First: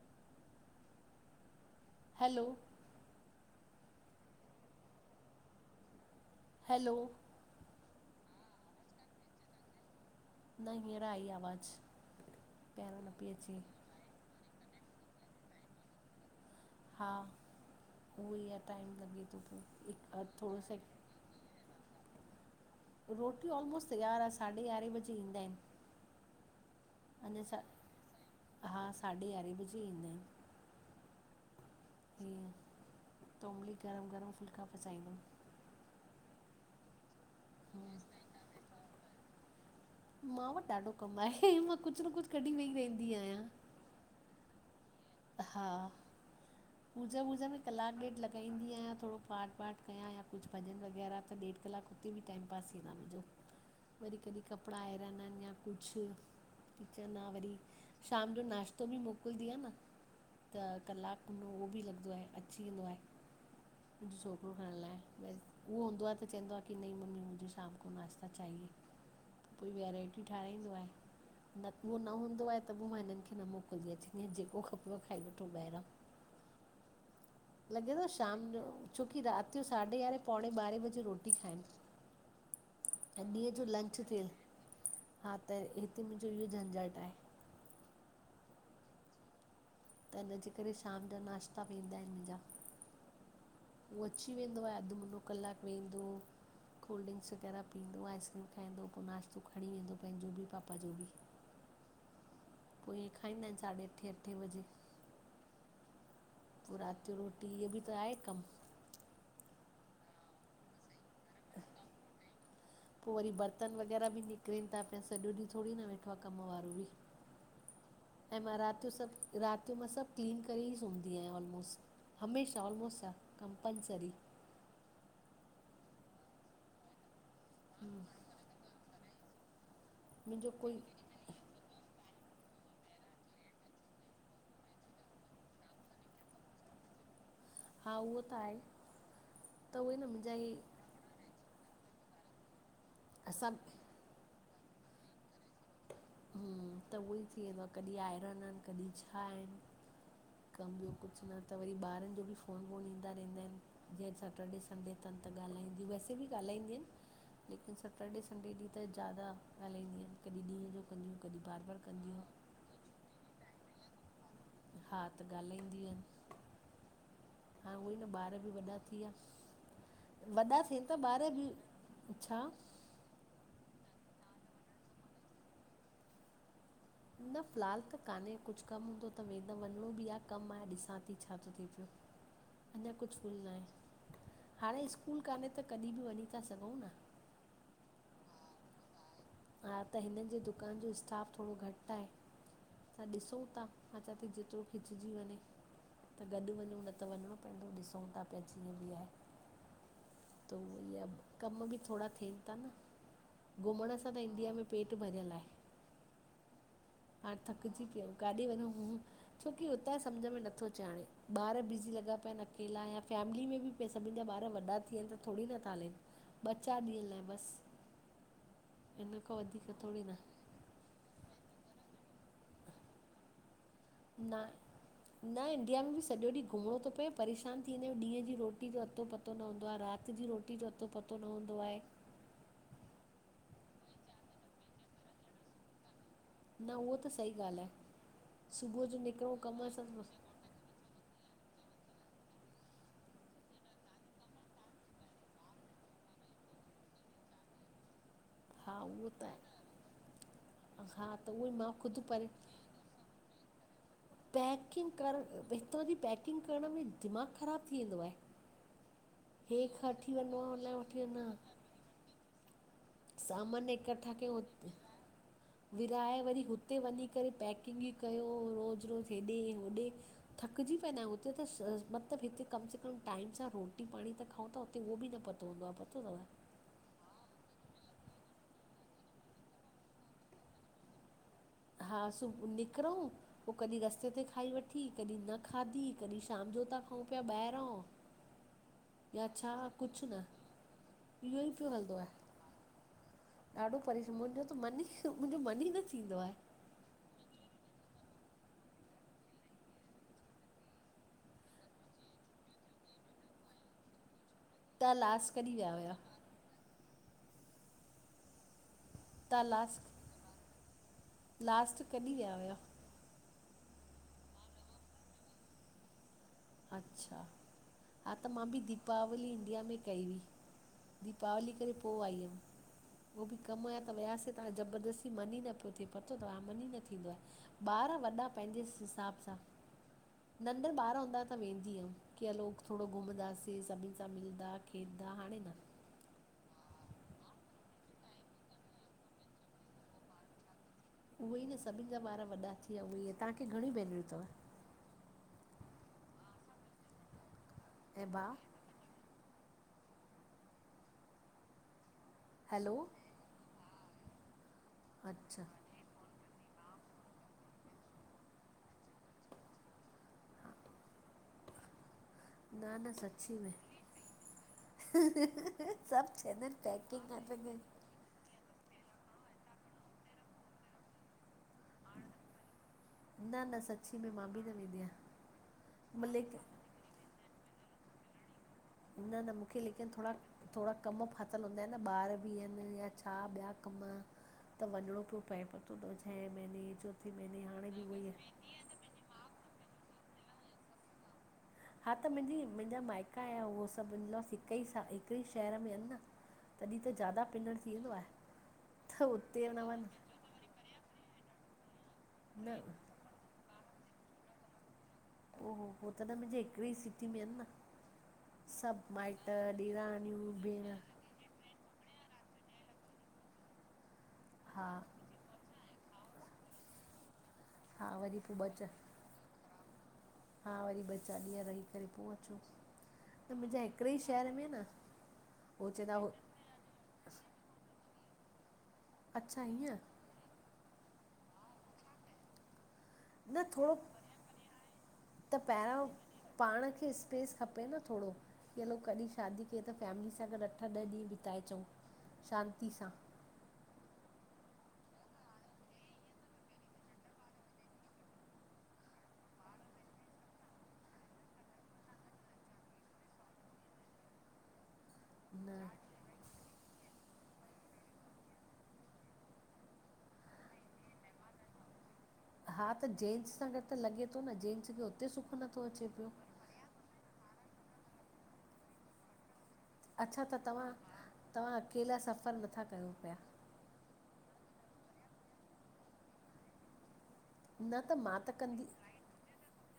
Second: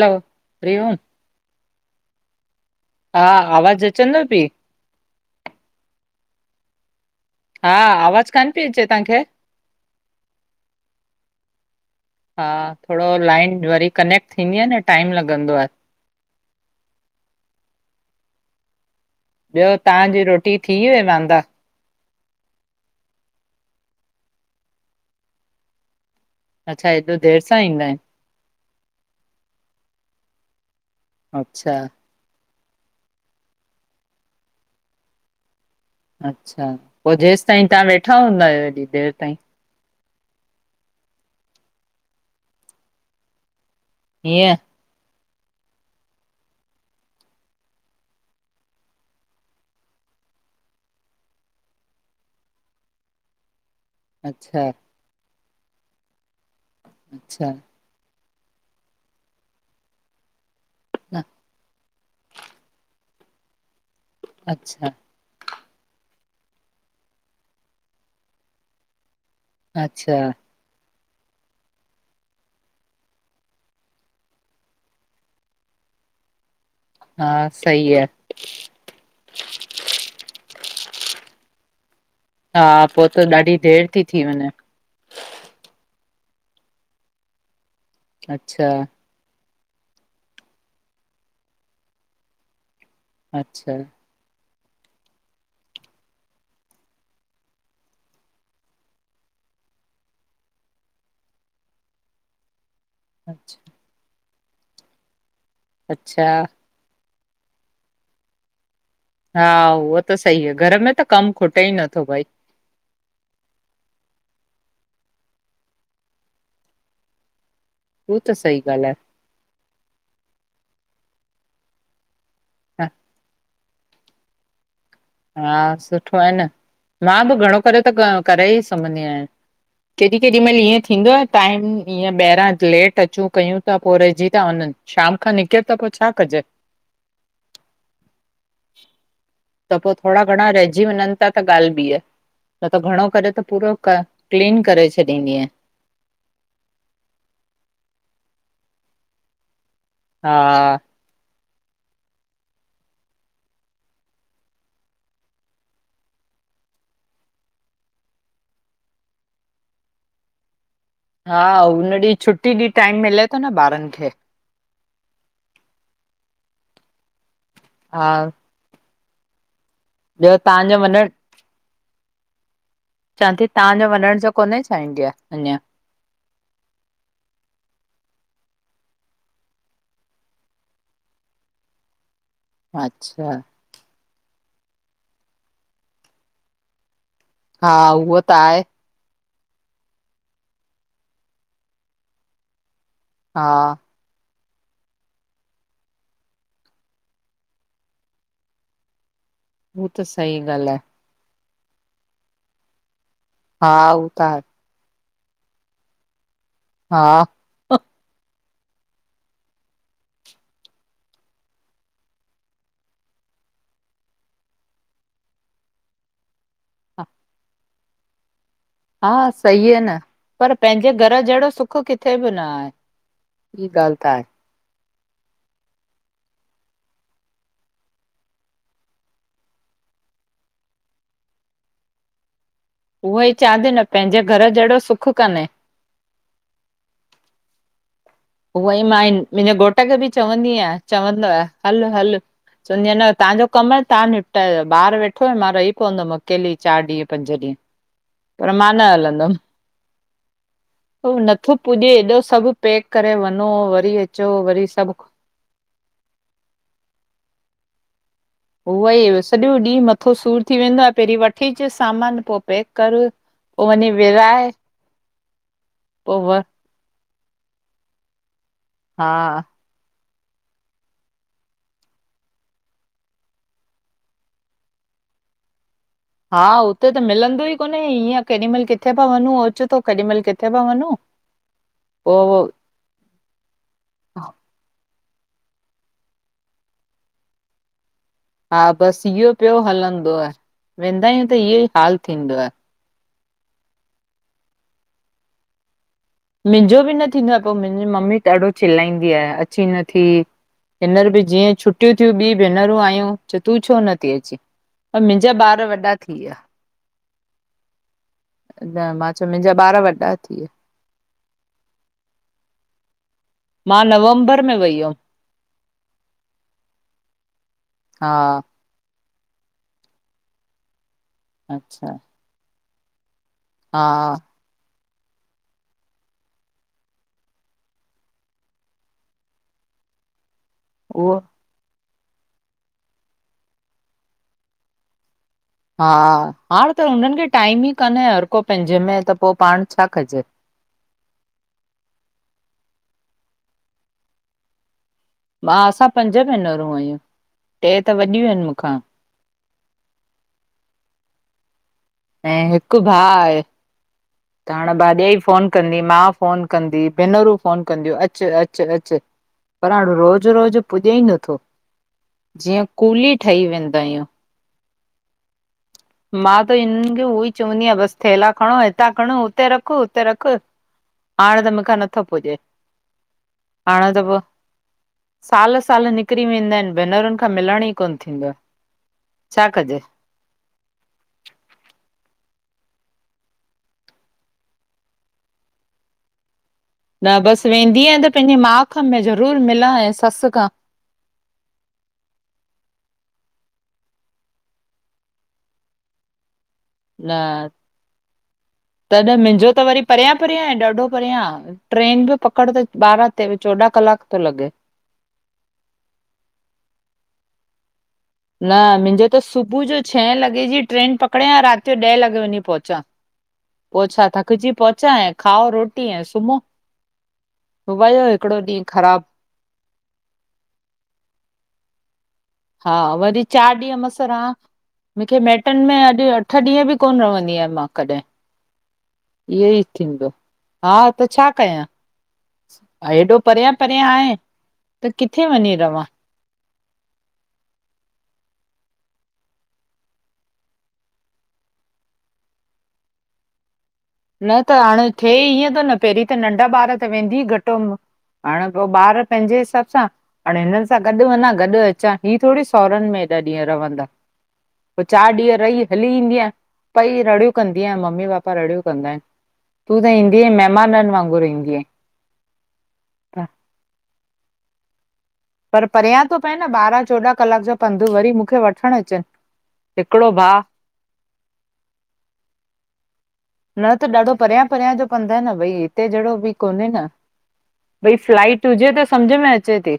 हलो हरीओम। हलो हा आवाज़ अचनव पइ? हलो हा आवाज़ कान पइ अचे तव्हांखे? न हिअर आई आवाज़। हा थोरो लाइन वरी कनेक्ट थींदी आह न टाइम लॻंदो आहे। हा उहो ई आह टाइम लॻे थो पियो हिकु ह थोॾे से [unintelligible] वान्दा। रोटी ऑलमोस्ट तयार आह, साढे यारहें बजे ईंदा आहिन। अच्छा हेॾो देरसां ईंदा आहिन। हा साढे यारहें बजे ईंदा आहिन। अच्छा। ईअं [unintelligible] गरम गरम फुल्का पचआईंदमि। अच्छा, पोइ जेस ताईं तव्हां वेठा हूंदा आयो हेॾी देर ताईं। मां वटि ॾाढो कमु आहे, मां कुझ न कुझ कॾि वेई रहदी आहियां। हीअं। हा। [inaudible] पूजा वूजा में कलाक ॾेढ लॻाईंदी आहियां थोरो पाट वाट कयां या कुझु भॼन वग़ैरह त ॾेढु कलाक हुते बी टाइम पास थीन्दो आ मुंहिंजो। [inaudible] वरी कॾहिं अच्छा कपिड़ा आइरन आहिनि या कुझु किचन आह अच्छा वरी शाम जो नाश्तो बि मोकिलदी आह न। त कलाकु उहो बि लॻंदो आहे अची वेंदो आहे मुंहिंजो छोकिरो खणण अच्छा लाइ। उहो हूंदो आह त चवंदो आहे की नही मम्मी मुझे शाम को नाश्ता चाहिए। कोई अच्छा वैराइटी ठारहिरींदो आहे। न उहो न हूंदो आहे त पोइ मां हिननि खे न मोकिलंदी अचंदी आहियां जेको खपे उहो खाई वठो ॿाहिरां हा सही लॻे आहे। थो शाम जो छोकी राति जो साढे यारहें पौणे ॿारहें बजे रोटी खाइनि। हा पोइ ऐं त ॾींहं ॾाढी जो देरि लंच ती थी थियल वञे। हा त हिते मुंहिंजो इ झंझट आहे। अच्छा। त हिनजे करे शाम जा नाश्ता बि ईंदा आहिन मुहंजा। अच्छा। हु अची वेंदो आहे अधु मुनो कलाकु वेंदो कोल्ड ड्रिंक्स वग़ैरह पीअंदो आइस्क्रीम खाईंदो पोइ नाश्तो खणी वेंदो पंहिंजो बि पापा जो बि [inaudible] पोइ इअं खाईंदा आहिनि अच्छा साढे अठे, अठे बजे। अच्छा पोइ राति जो रोटी इह बि त आहे कमु हा उहो त सही आहे घर में त कम खुटे ई नथो भई पोइ वरी बर्तन वग़ैरह बि निकिरनि था पिया सॼो ॾींहुं थोरी न वेठो आहे कमु वारो बि [inaudible] हू त ऐं मां सही रात ॻाल्हि जो सभु राति जो मां सभु क्लीन करे ई सुमंदी आहियां ऑलमोस्ट हमेशाह आहे। हमेशाह कंपलसरी हा सुठो आहे न मां बि घणो करे त करे ई सुम्हंदी आहियां केॾी केॾी मुंहिंजो महिल कोई ईअं थींदो आहे टाइम ईअं ॿाहिरां लेट अचूं कयूं था पोइ रहिजी था वञनि शाम खां निकिरे त पोइ छा कजे हा उहो त आहे त पोइ उहे न थोरा मुंहिंजा घणा इहे रहिजी वञनि त त ॻाल्हि बि आहे न त घणो करे त असां पूरो क क्लीन करे छॾींदीअहियां हूं त उहो ई थी वेंदो आहे कॾहिं आइरन आहिनि कॾहिं छा आहिनि कमु हा ॿियो कुझु न त वरी ॿारनि जो बि फोन वोन ईंदा रहंदा आहिनि जीअंज सैटरडे संडे अथनि त ॻाल्हाईंदी वैसे बि ॻाल्हाईंदिय आहिनि लेकिन सैटरडे संडे ॾींहुं त ज्यादा ॻाल्हाईंदियूं आहिनि कॾहिं ॾींहं जो कंदिय हुूं कॾहिं बार बार कंदियूं ट्टी ॾींहुं टाइम मिले थो न ॿारनि खे हा त ॻाल्हाईंदीयूं आहिनि हा उअई न ॿार बि वॾा थी विया ॿियो वॾा तव्हांजो थियनि ता वञणु ॿार बि छा? चवां थी तव्हांजो वञण जो कोन्हे छा इंडिया हिञर न फ़िलहालु त कान्हे कुझु कमु हूंदो त वेंद वञिणो बि आहे कमु मां ॾिसां थी छा थो थि पियो [inaudible] अञा कुझु फुल अच्छा न आहे हाणे स्कूल कान्हे त कॾहिं बि वञी था सघूं न हा उहो त आहे हा त हिननि जे दुकान जो स्टाफ थोरो घटि आहे त ॾिसूं हा। था अ चा थी जेतिरो खिचजी वञे त गॾु वञूं न त वञिणो पवंदो ॾिसूं था पिया जीअं बि आहे हू त सही त ॻाल्हि उहो आहे, इ आए कम बि थोरा थियनि था न हा घुमण सां हू त आहे, ं में पेट भरियलु आहे हा हाणे थकिजी पियाऊं काॾे वञूं घूमूं छोकी हुतां सम्झ में नथो अचे हाणे ॿार बिज़ी लॻा पिया आहिनि अकेला या फैमिली में बि पे सभिनि जा ॿार वॾा थी वियानि त थोरी नथा हलनि ॿ चारि ॾींहंनि लाइ बसि इन हा खां वधीक सईी आहे न थोरी पर पंहिंजे घर जहिड़ो सुख किथे बि न आहे ई ॻाल्हि त आहे न इंडिया में बि सॼो ॾींहुं घुमणो थो पए परेशान थी वेंदा आहियूं ॾींहं जी रोटी जो अतो पतो पतो न हूंदो आहे राति जी रोटी जो अतो पतो न हूंदो आहे उहो ई चादी न पंहिंजे घर जहिड़ो सुखु कान्हे न उहो त सही ॻाल्हि आहे उहो ई सुबुह जो मां हीन निकिरूं मुंहिंजे कम घोट सां खे बि चवंदी आहियां चवंदो आहि हल हल चंवदियां न तव्हांजो कम आहे तव्हांनिपटायो ॿार वेठोयो मां रही पवंदमि अकेली चारि ॾींह पंज ॾींह पर मां हा न उहो त हलंदम, आहे उ हा त उहो ई नथो मां पुॾे ख़ुदि हेॾो परे सभ पैक करे वञो वरी अ पैकिंग कर, हितां जी पैकिंग करण में दिमाग खराब थी वेंदो आहे। उहो ई सॼो हे ॾींह वठी मथो वञिणो सूर थी हुन लाइ वेंदो आहे पहिरीं वठी अचस सामान पो पैक कर पोइ समान वञी इक्कठा कयो विराए वराहे पोइ व वरी हु ते वञी करे पैकिंगीयू कयो रोज हा रोज हेॾे होॾे। थकजी पेंदा आयूं हुते त मतलब हिते कम से कम टाइम सां रोटी पाणी त खाऊं था हुते उह बि न पतो हुंदो आ पतो तव। हा हुते त मिलंदो ई कोने ईअं केॾीमल किथे पा वञूं अचेतो केॾीमल किथे पा वञूं [inaudible] हा पोइ सुबह निकरूं पो कॾी रस्ते ते खाई वठी कॾी न खाधी कॾी शाम जो ता खाऊं प्या ॿाहिरौं हा बस इहो प्यो हलंदो न आ, वेंदा आयूं त इहो पियो ई हलंदो हाल आहे थींदो आ। ॾाढो परेश्रम मुंजो त मन ई मुंजो मन ई न थींदो आहे। मुंहिंजो बि न थींदो आ पो मुंहिंजी मम्मी ॾाढो चिलाईंदी आहे अची नथी हींनर बि जीअं छुटियूं थियूं ॿी भेनरूं आयूं त तूं छो नथी अचे। तव्हां पर मुंहिंजा लास्ट कॾहिं ॿार विया वॾा हुया थी व्या। न मां चो तव्हां मुंहिंजा ॿार लास्ट वॾा थीया लास्ट कॾी व्या हुआ? मां नवंबर में वई हुअम। अच्छा हा त मां बि दीपावली इंडिया में कई हुई। दीपावली करे पो अच्छा आई हुयम उह बि कम आया हा त वयासि ताहां ज़बरदस्ती मन ई न प्यो थे पतो तव हा मन ई न थींदो आ। ॿार वॾा पैंजे हिसाब सां, नंढा ॿार उहो हूंदा हा त वेंदी हम की हलो थोड़ो घुमदासीं, सभिन सां मिलदा खेॾदा, हाणे न। हा, हाणे त हुनन खे टाइम ई काने हर को पैंजे में त पो पाण छा कजे। उहे ई न सभिन जा ॿार वॾा थी व्या उहे ई आ ताहांखे घणी भेनरूं तव? मां असां पंज भेनरूं आयूं, टे त ऐं वॾियूं भाउ आहिन मूंखां। ऐं हिक हैलो भा आहे, त हाणे भाॾाई अच्छा फोन कंदी मां फोन कंदी भेनरूं, फोन कंदियूं, अच अच अच पर हाणे रोज़ रोज रोज पुॼ ई नथो जीअं कूली ठही वेंदा आयूं। सभ चैन पकिंग [unintelligible] थेला खणो हितां खणो हुते रख उते रख हाणे त मूंखां नथो पुॾे। न न हाणे सची त में पो, मां बि न वेंदी आहियां साल साल निकरी वेंदा लेकिन आहिन भेनरुन खां मिलण ई कोन थींदो आ। न न छा मुखे कजे? लेकिन थोड़ा थोड़ा कम फाथल हूंदा इन न ॿार ॿि ऐन या छा ब्या कम त वंञणो प्यो पए पतो तव छहे महिने न ॿस वेंदी आयां त पैंॼे मां खां ज़रूर मिलां ऐं सस खां। हा त मुंजी मुंजा मायका ऐं उहो सभ इनलॉज हिक ई सां हिक ई शहर में इन न। जादा पिनड़ थी वेंदो आहे। त तॾै मिंॼो उते न त वञ वरी परयां परयां ऐं ॾाढो परयां ट्रेन ॿि पकड़ न त ॿारहा ते ॿि चोॾांह कलाक तो लॻे। ओ हो हो त न मुंॼे हिकड़े ई सिटी में इन न। न सभु मिंॼो त माइट सुबु जो छह ॾेराणियूं लॻे ॼी भेण ट्रेन पकड़ियां रात ॼो ॾहें लॻे वंञी पहुचां। पो छा थकॼी हा पोहुचां, ऐं खाओ रोटी ऐं सुमो। हा वयो वरी पोइ हिकिड़ो ॿ ॾींहुं च ख़राबु। हा! वरी ॿ चारि ॾींहुं रही करे पो अचू। हा, वरी चारि ॾींहु मस्सि रहां न मिखे मैइटन उहो में चवंदा हो अॼु अठ ॾींहु ॿि कोन रवंदी अयां मां कॾिहिं, अच्छा इहे ई हीअं थींदो। हा! त छा कयां? हा, हेॾो न परियां थोरो परियां आहे। त किथे वंञीं रवां? पाणु खे स्पेस खपे न थोड़ो। कि हलो! कॾी शादी कई या त फैमिली सां गॾु अठ ॾह ॾींहुं ॿिताए अचऊं, शांति सां। न त हाण थिए ईऐं तो न, पहिरीं त नंढा ॿारु त वेंदी घटि हम हांण पो ॿारु पंहिंॼे हिसाॿ सां हांण हिननि सां गॾु वंञां गॾु अचां, ही थोड़ी साहुरनि में ऐॾा ॾींहुं रवंदा। पो चारि ॾींहु न रही, हली ईंदीयां पई रड़ियूं कंदी आहियाँ मम्मी पापा रड़ियूं कंदा अनि, तूं त ईंदी अंई महिमाननि वांङुरु ईंदी अंई। हा त, ॼेंन्स सां गॾु त लॻे तो न, ॼेंन्स खे उते सुख नथो अचे पियो। ॿारहां चोॾहां कलाकु ॼा पंधु वरी मुखे वठणु अचनि हिकिड़ो अच्छा त भाउ तवां, तवां अकेला सफ़र नथा कयो पिया न त ॾाढो परियां-परियां ॼो पंधु आए न भई हिते ॼहिड़ो ॿि कोने न न भई त मां फ्लाइट कंदी हुॼे त, सम्झ में अचे ती।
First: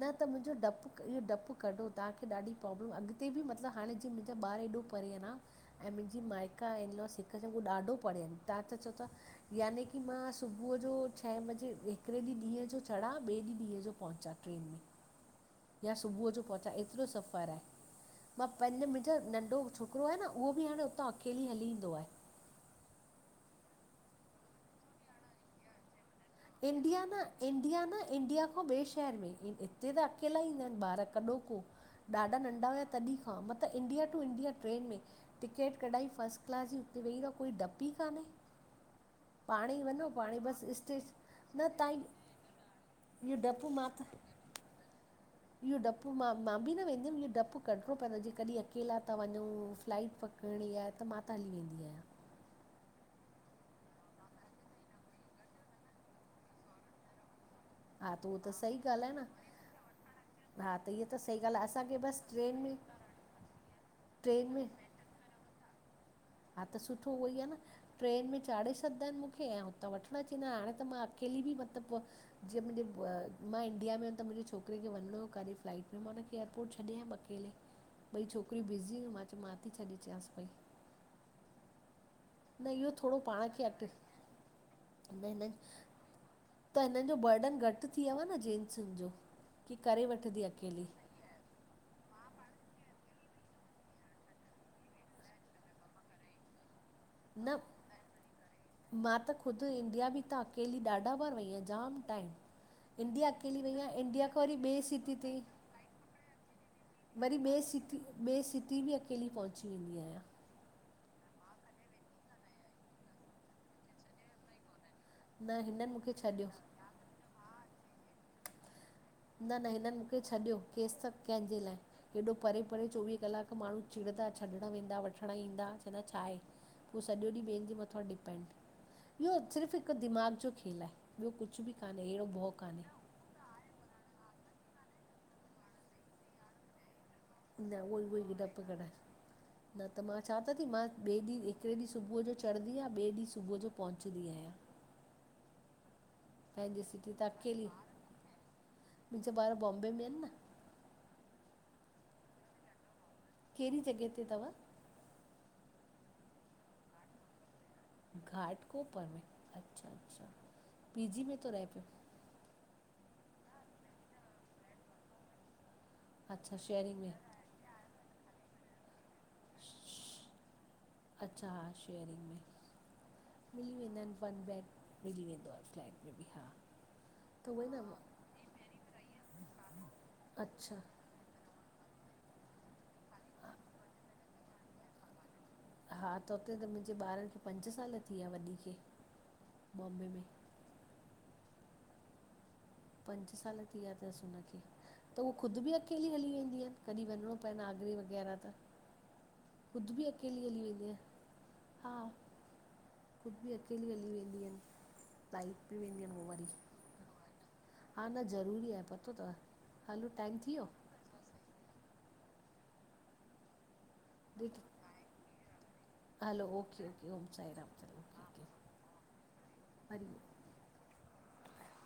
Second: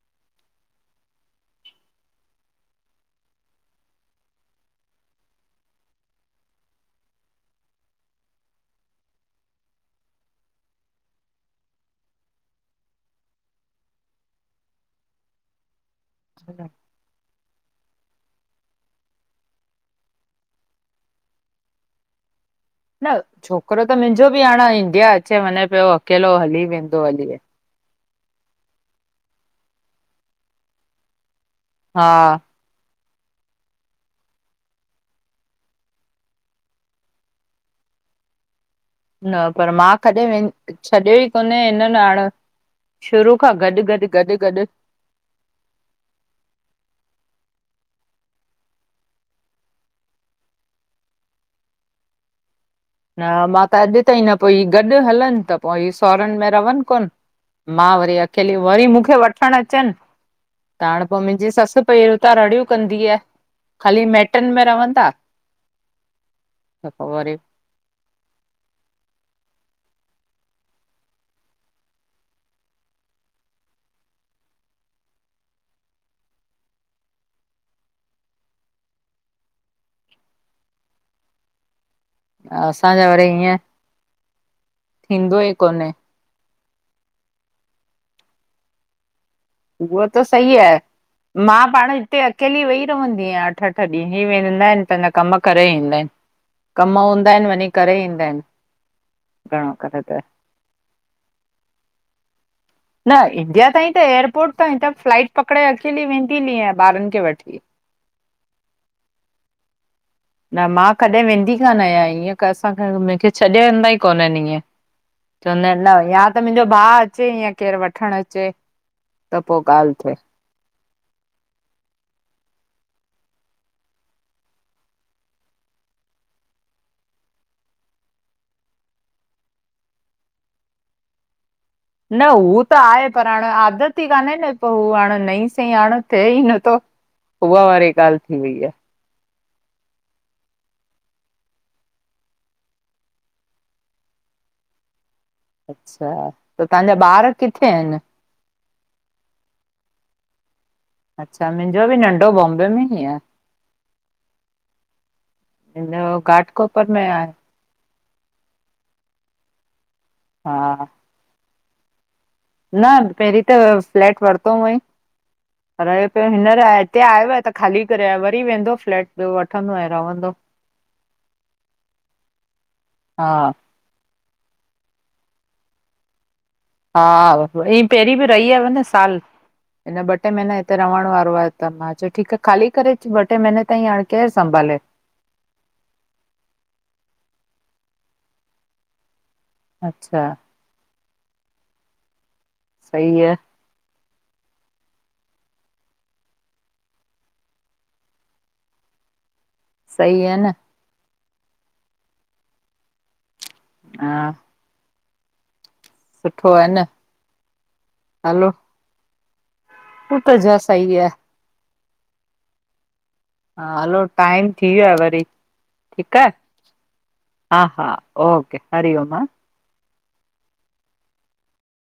न त मिंॼो डपु इहो डपु कढो। तहांखे ॾाढी प्रॉब्लम अॻिते ॿि मतिलॿु हांणें ॼींअं मिंजा ॿारु ऐॾो परे आ ना ऐं मिंॼी माइका इनलॉस हिकु ॼो हू ॾाढो परे अनि। तां त चओ ता याने की मां सुबुअ ॼो छहें ॿॼे हिकिड़े ॾींहुं ॾींहुं जो चड़ा, ॿिए ॾींहुं ॾींहं ॼो पहुचा। ट्रेन में, या सुबुअ ॼो पहुचां एतिरो सफ़रु आए। मां पंॼ मिंॼो नंढो छोकिरो आह न, उहो ॿि हांण उतां अकेली हली ईंदो आह। न छोकिरो त मिंॼो ॿि हांण इंडिया अचे वंञें पियो अकेलो हली वेंदो। हली वें [unintelligible] याने, इंडिया न इंडिया खां ॿिए शहर में हिते त अकेला ईंदा अनि ॿारु कॾो को। हा ॾाढा नंढा हुया तॾी खां। मत इंडिया टू इंडिया ट्रेन में टिकेट कढाई फर्स्ट क्लास ॼी हुते वेई रवो कोई ॾपु ई काने। न पर मां कॾहिं वें बसि स्टेश छॾियो ई उन न ताईं हिननि हाण शुरू इहो खां डपु गॾु, मां त -गॾु गॾु -गॾु इहो ॾपु मां मां ॿि न वेंदीमि, इहो ॾपु कढिणों पइंदो आ। ॼींअं कॾी अकेला ता वंञूं फ्लाइट फक करिणी आए, त मां त हली वेंदी अयां। न मां त अॼु ताईं, न पो ही गॾु हलनि त पो ही साहुरनि में रवनि कोन। मां हा वरी त उहो त अकेली, सही वरी ॻाल्हि आहे मूंखे न वठणु अचनि। हा त हाण इहा पो, सही मिंॼी ॻाल्हि आहे ससु असांखे पई बसि हुतां ट्रेन रड़ियूं में कंदी आह, ख़ाली मैटन में रवंदा। हा त सुठो, उहो ई आ न ट्रेन में चाढ़े छॾंदा अनि मूंखे ऐं हुतां वठणु अचवेंदा अनि। हाण त मां अकेली ॿि मतिलॿु ॼीअं मुंॼे मां इंडिया में हुयमि त मुंॼे छोकिरे खे वञिंणों हो काॾे, फ्लाइट मे मां हुनखे एयरपोर्ट छॾे आयमि। अकेले ॿई छोकिरीयूं ॿिॼी़ हुयूं, मां चयो मां ती छॾे चांसि पई। न इह्यो असांजा थोड़ो वरी पांणु ईअं खे एक्टिव न थींदो हिननि, ई कोन्हे त हिननि जो बर्डन घटि थी वियो आहे न जेें्सुनि जो ही, करे उहो त वठंदी सही आहे अकेली। मां पाणु हिते अकेली वेई रहंदी अयां अठ-अठ ॾींहु, ई वेंदा अनि पंहिंजा कमु करे ईंदा अनि। कमु हूंदा अनि न वंञी करे ईंदा अनि। घणो करे त केली ॾाढा बार वई अयां। जामि टाइम न इंडिया अकेली वई ताईं आहेयां त इंडिया खां एयरपोर्ट वरी ताईं ॿिए त सिटी फ्लाइट ते पकड़े अकेली वेंदी हली आहियां ॿारनि खे वरी वठी। ॿिए सिी ॿिए सिटी बि अकेली पहुची वेंदी आहियां न मां कॾहिं वेंदी कान आहियां ईअं क असांखे मूंखे छॾे वंदा ई कोन्हनि ईअं चवंदा आहिनि हिननि मूंखे न या त छॾियो मुंहिंजो भाउ अचे या केरु वठणु अचे त न पोइ न ॻाल्हि हिननि थिए। मूंखे छॾियो केसि त कंहिंजे लाइ हेॾो परे परे चोवीह कलाक माण्हू चिड़ंदा छॾणु वेंदा वठणु ईंदा चवंदा छा आहे हूहो सॼो ॾींहुं ॿियनि जे मथां डिपेंड इहो सिर्फ़ु हिकु दिमाग़ु जो खेलु आहे ॿियो कुझु बि कोान्हे न अहिड़ो भउ हू त कान्हे आहे पर हाणे आदत ई कान्हे न पोइ हू हाणे नई सईी हाणे थिए ई नथो उहा न वारी उहो ई उहो ॻाल्हि ई थी वई डपु आहे करणु न त मां छात थी मां ॿिए ॾींहुं हिकड़े ॾींहुं सुबुह जो चढ़ंदीयां ॿिए ॾींहुं सुबुह जो पहुचंदी आहियां अचछा त पंहिंजी तव्हांजा ॿार किथे आहिनि मुंहिंजे बारर बॉम्बे में आहिनि न अच्छा मुंहिंजो बि नंढो बॉम्बे में ई आहे कहिड़ी जॻह ते अथव हिन घाटकोपर में आहे घाटकपर में अच्छा अच्छा हा पी जी में थो रहे पियो न पहिरीं त फ्लैट वरितो हुअईं रयो पियो अच्छा हींअर शेयरिंग हिते में आयो आहे त ख़ाली करे वरी वेंदो फ्लैट वठंदो ऐं रहंदो अच्छा हा शेयरिंग में हा मिली वेंदा आहिनि वन बैेग मिली वेंदो आहे फ्लैट में बि हा हा त उहे न ईीअ मां- पहिरीं बि रही आहेय न साल हिन ॿ टे महीना अच्छा हिते रहण वारो आहे त मां चयो ठीकु आहे ख़ाली करे ॿ टे महीने ताईं हाणे केरु संभाले हा त उते त मुंहिंजे ॿारनि खे पंज साल थी विया वॾी खे बॉम्बे अच्छा में सही पंज आहे साल थी विया अथसि हुनखे त उहे ख़ुदि बि अकेली हली वेंदी आहिनि कॾहिं वञिणो पए न आगरी वग़ैरह त ख़ुदि बि सही आहे अकेली न हली वेंदी हा ख़ुदि बि अ अकेली हली हा वेंदीूं लाइट बि वेंदियूं आहिनि उहो वरी सुठो आहे न हा न ज़रूरी आहे पतो अथव हलो त त टाइम थी ज वियो सही आहे हा हलो टाइम ॾिठो। थी वियो आहे वरी ठीक आहे hello okay okay Om Sai हा राम हा ओके हरिओम हरी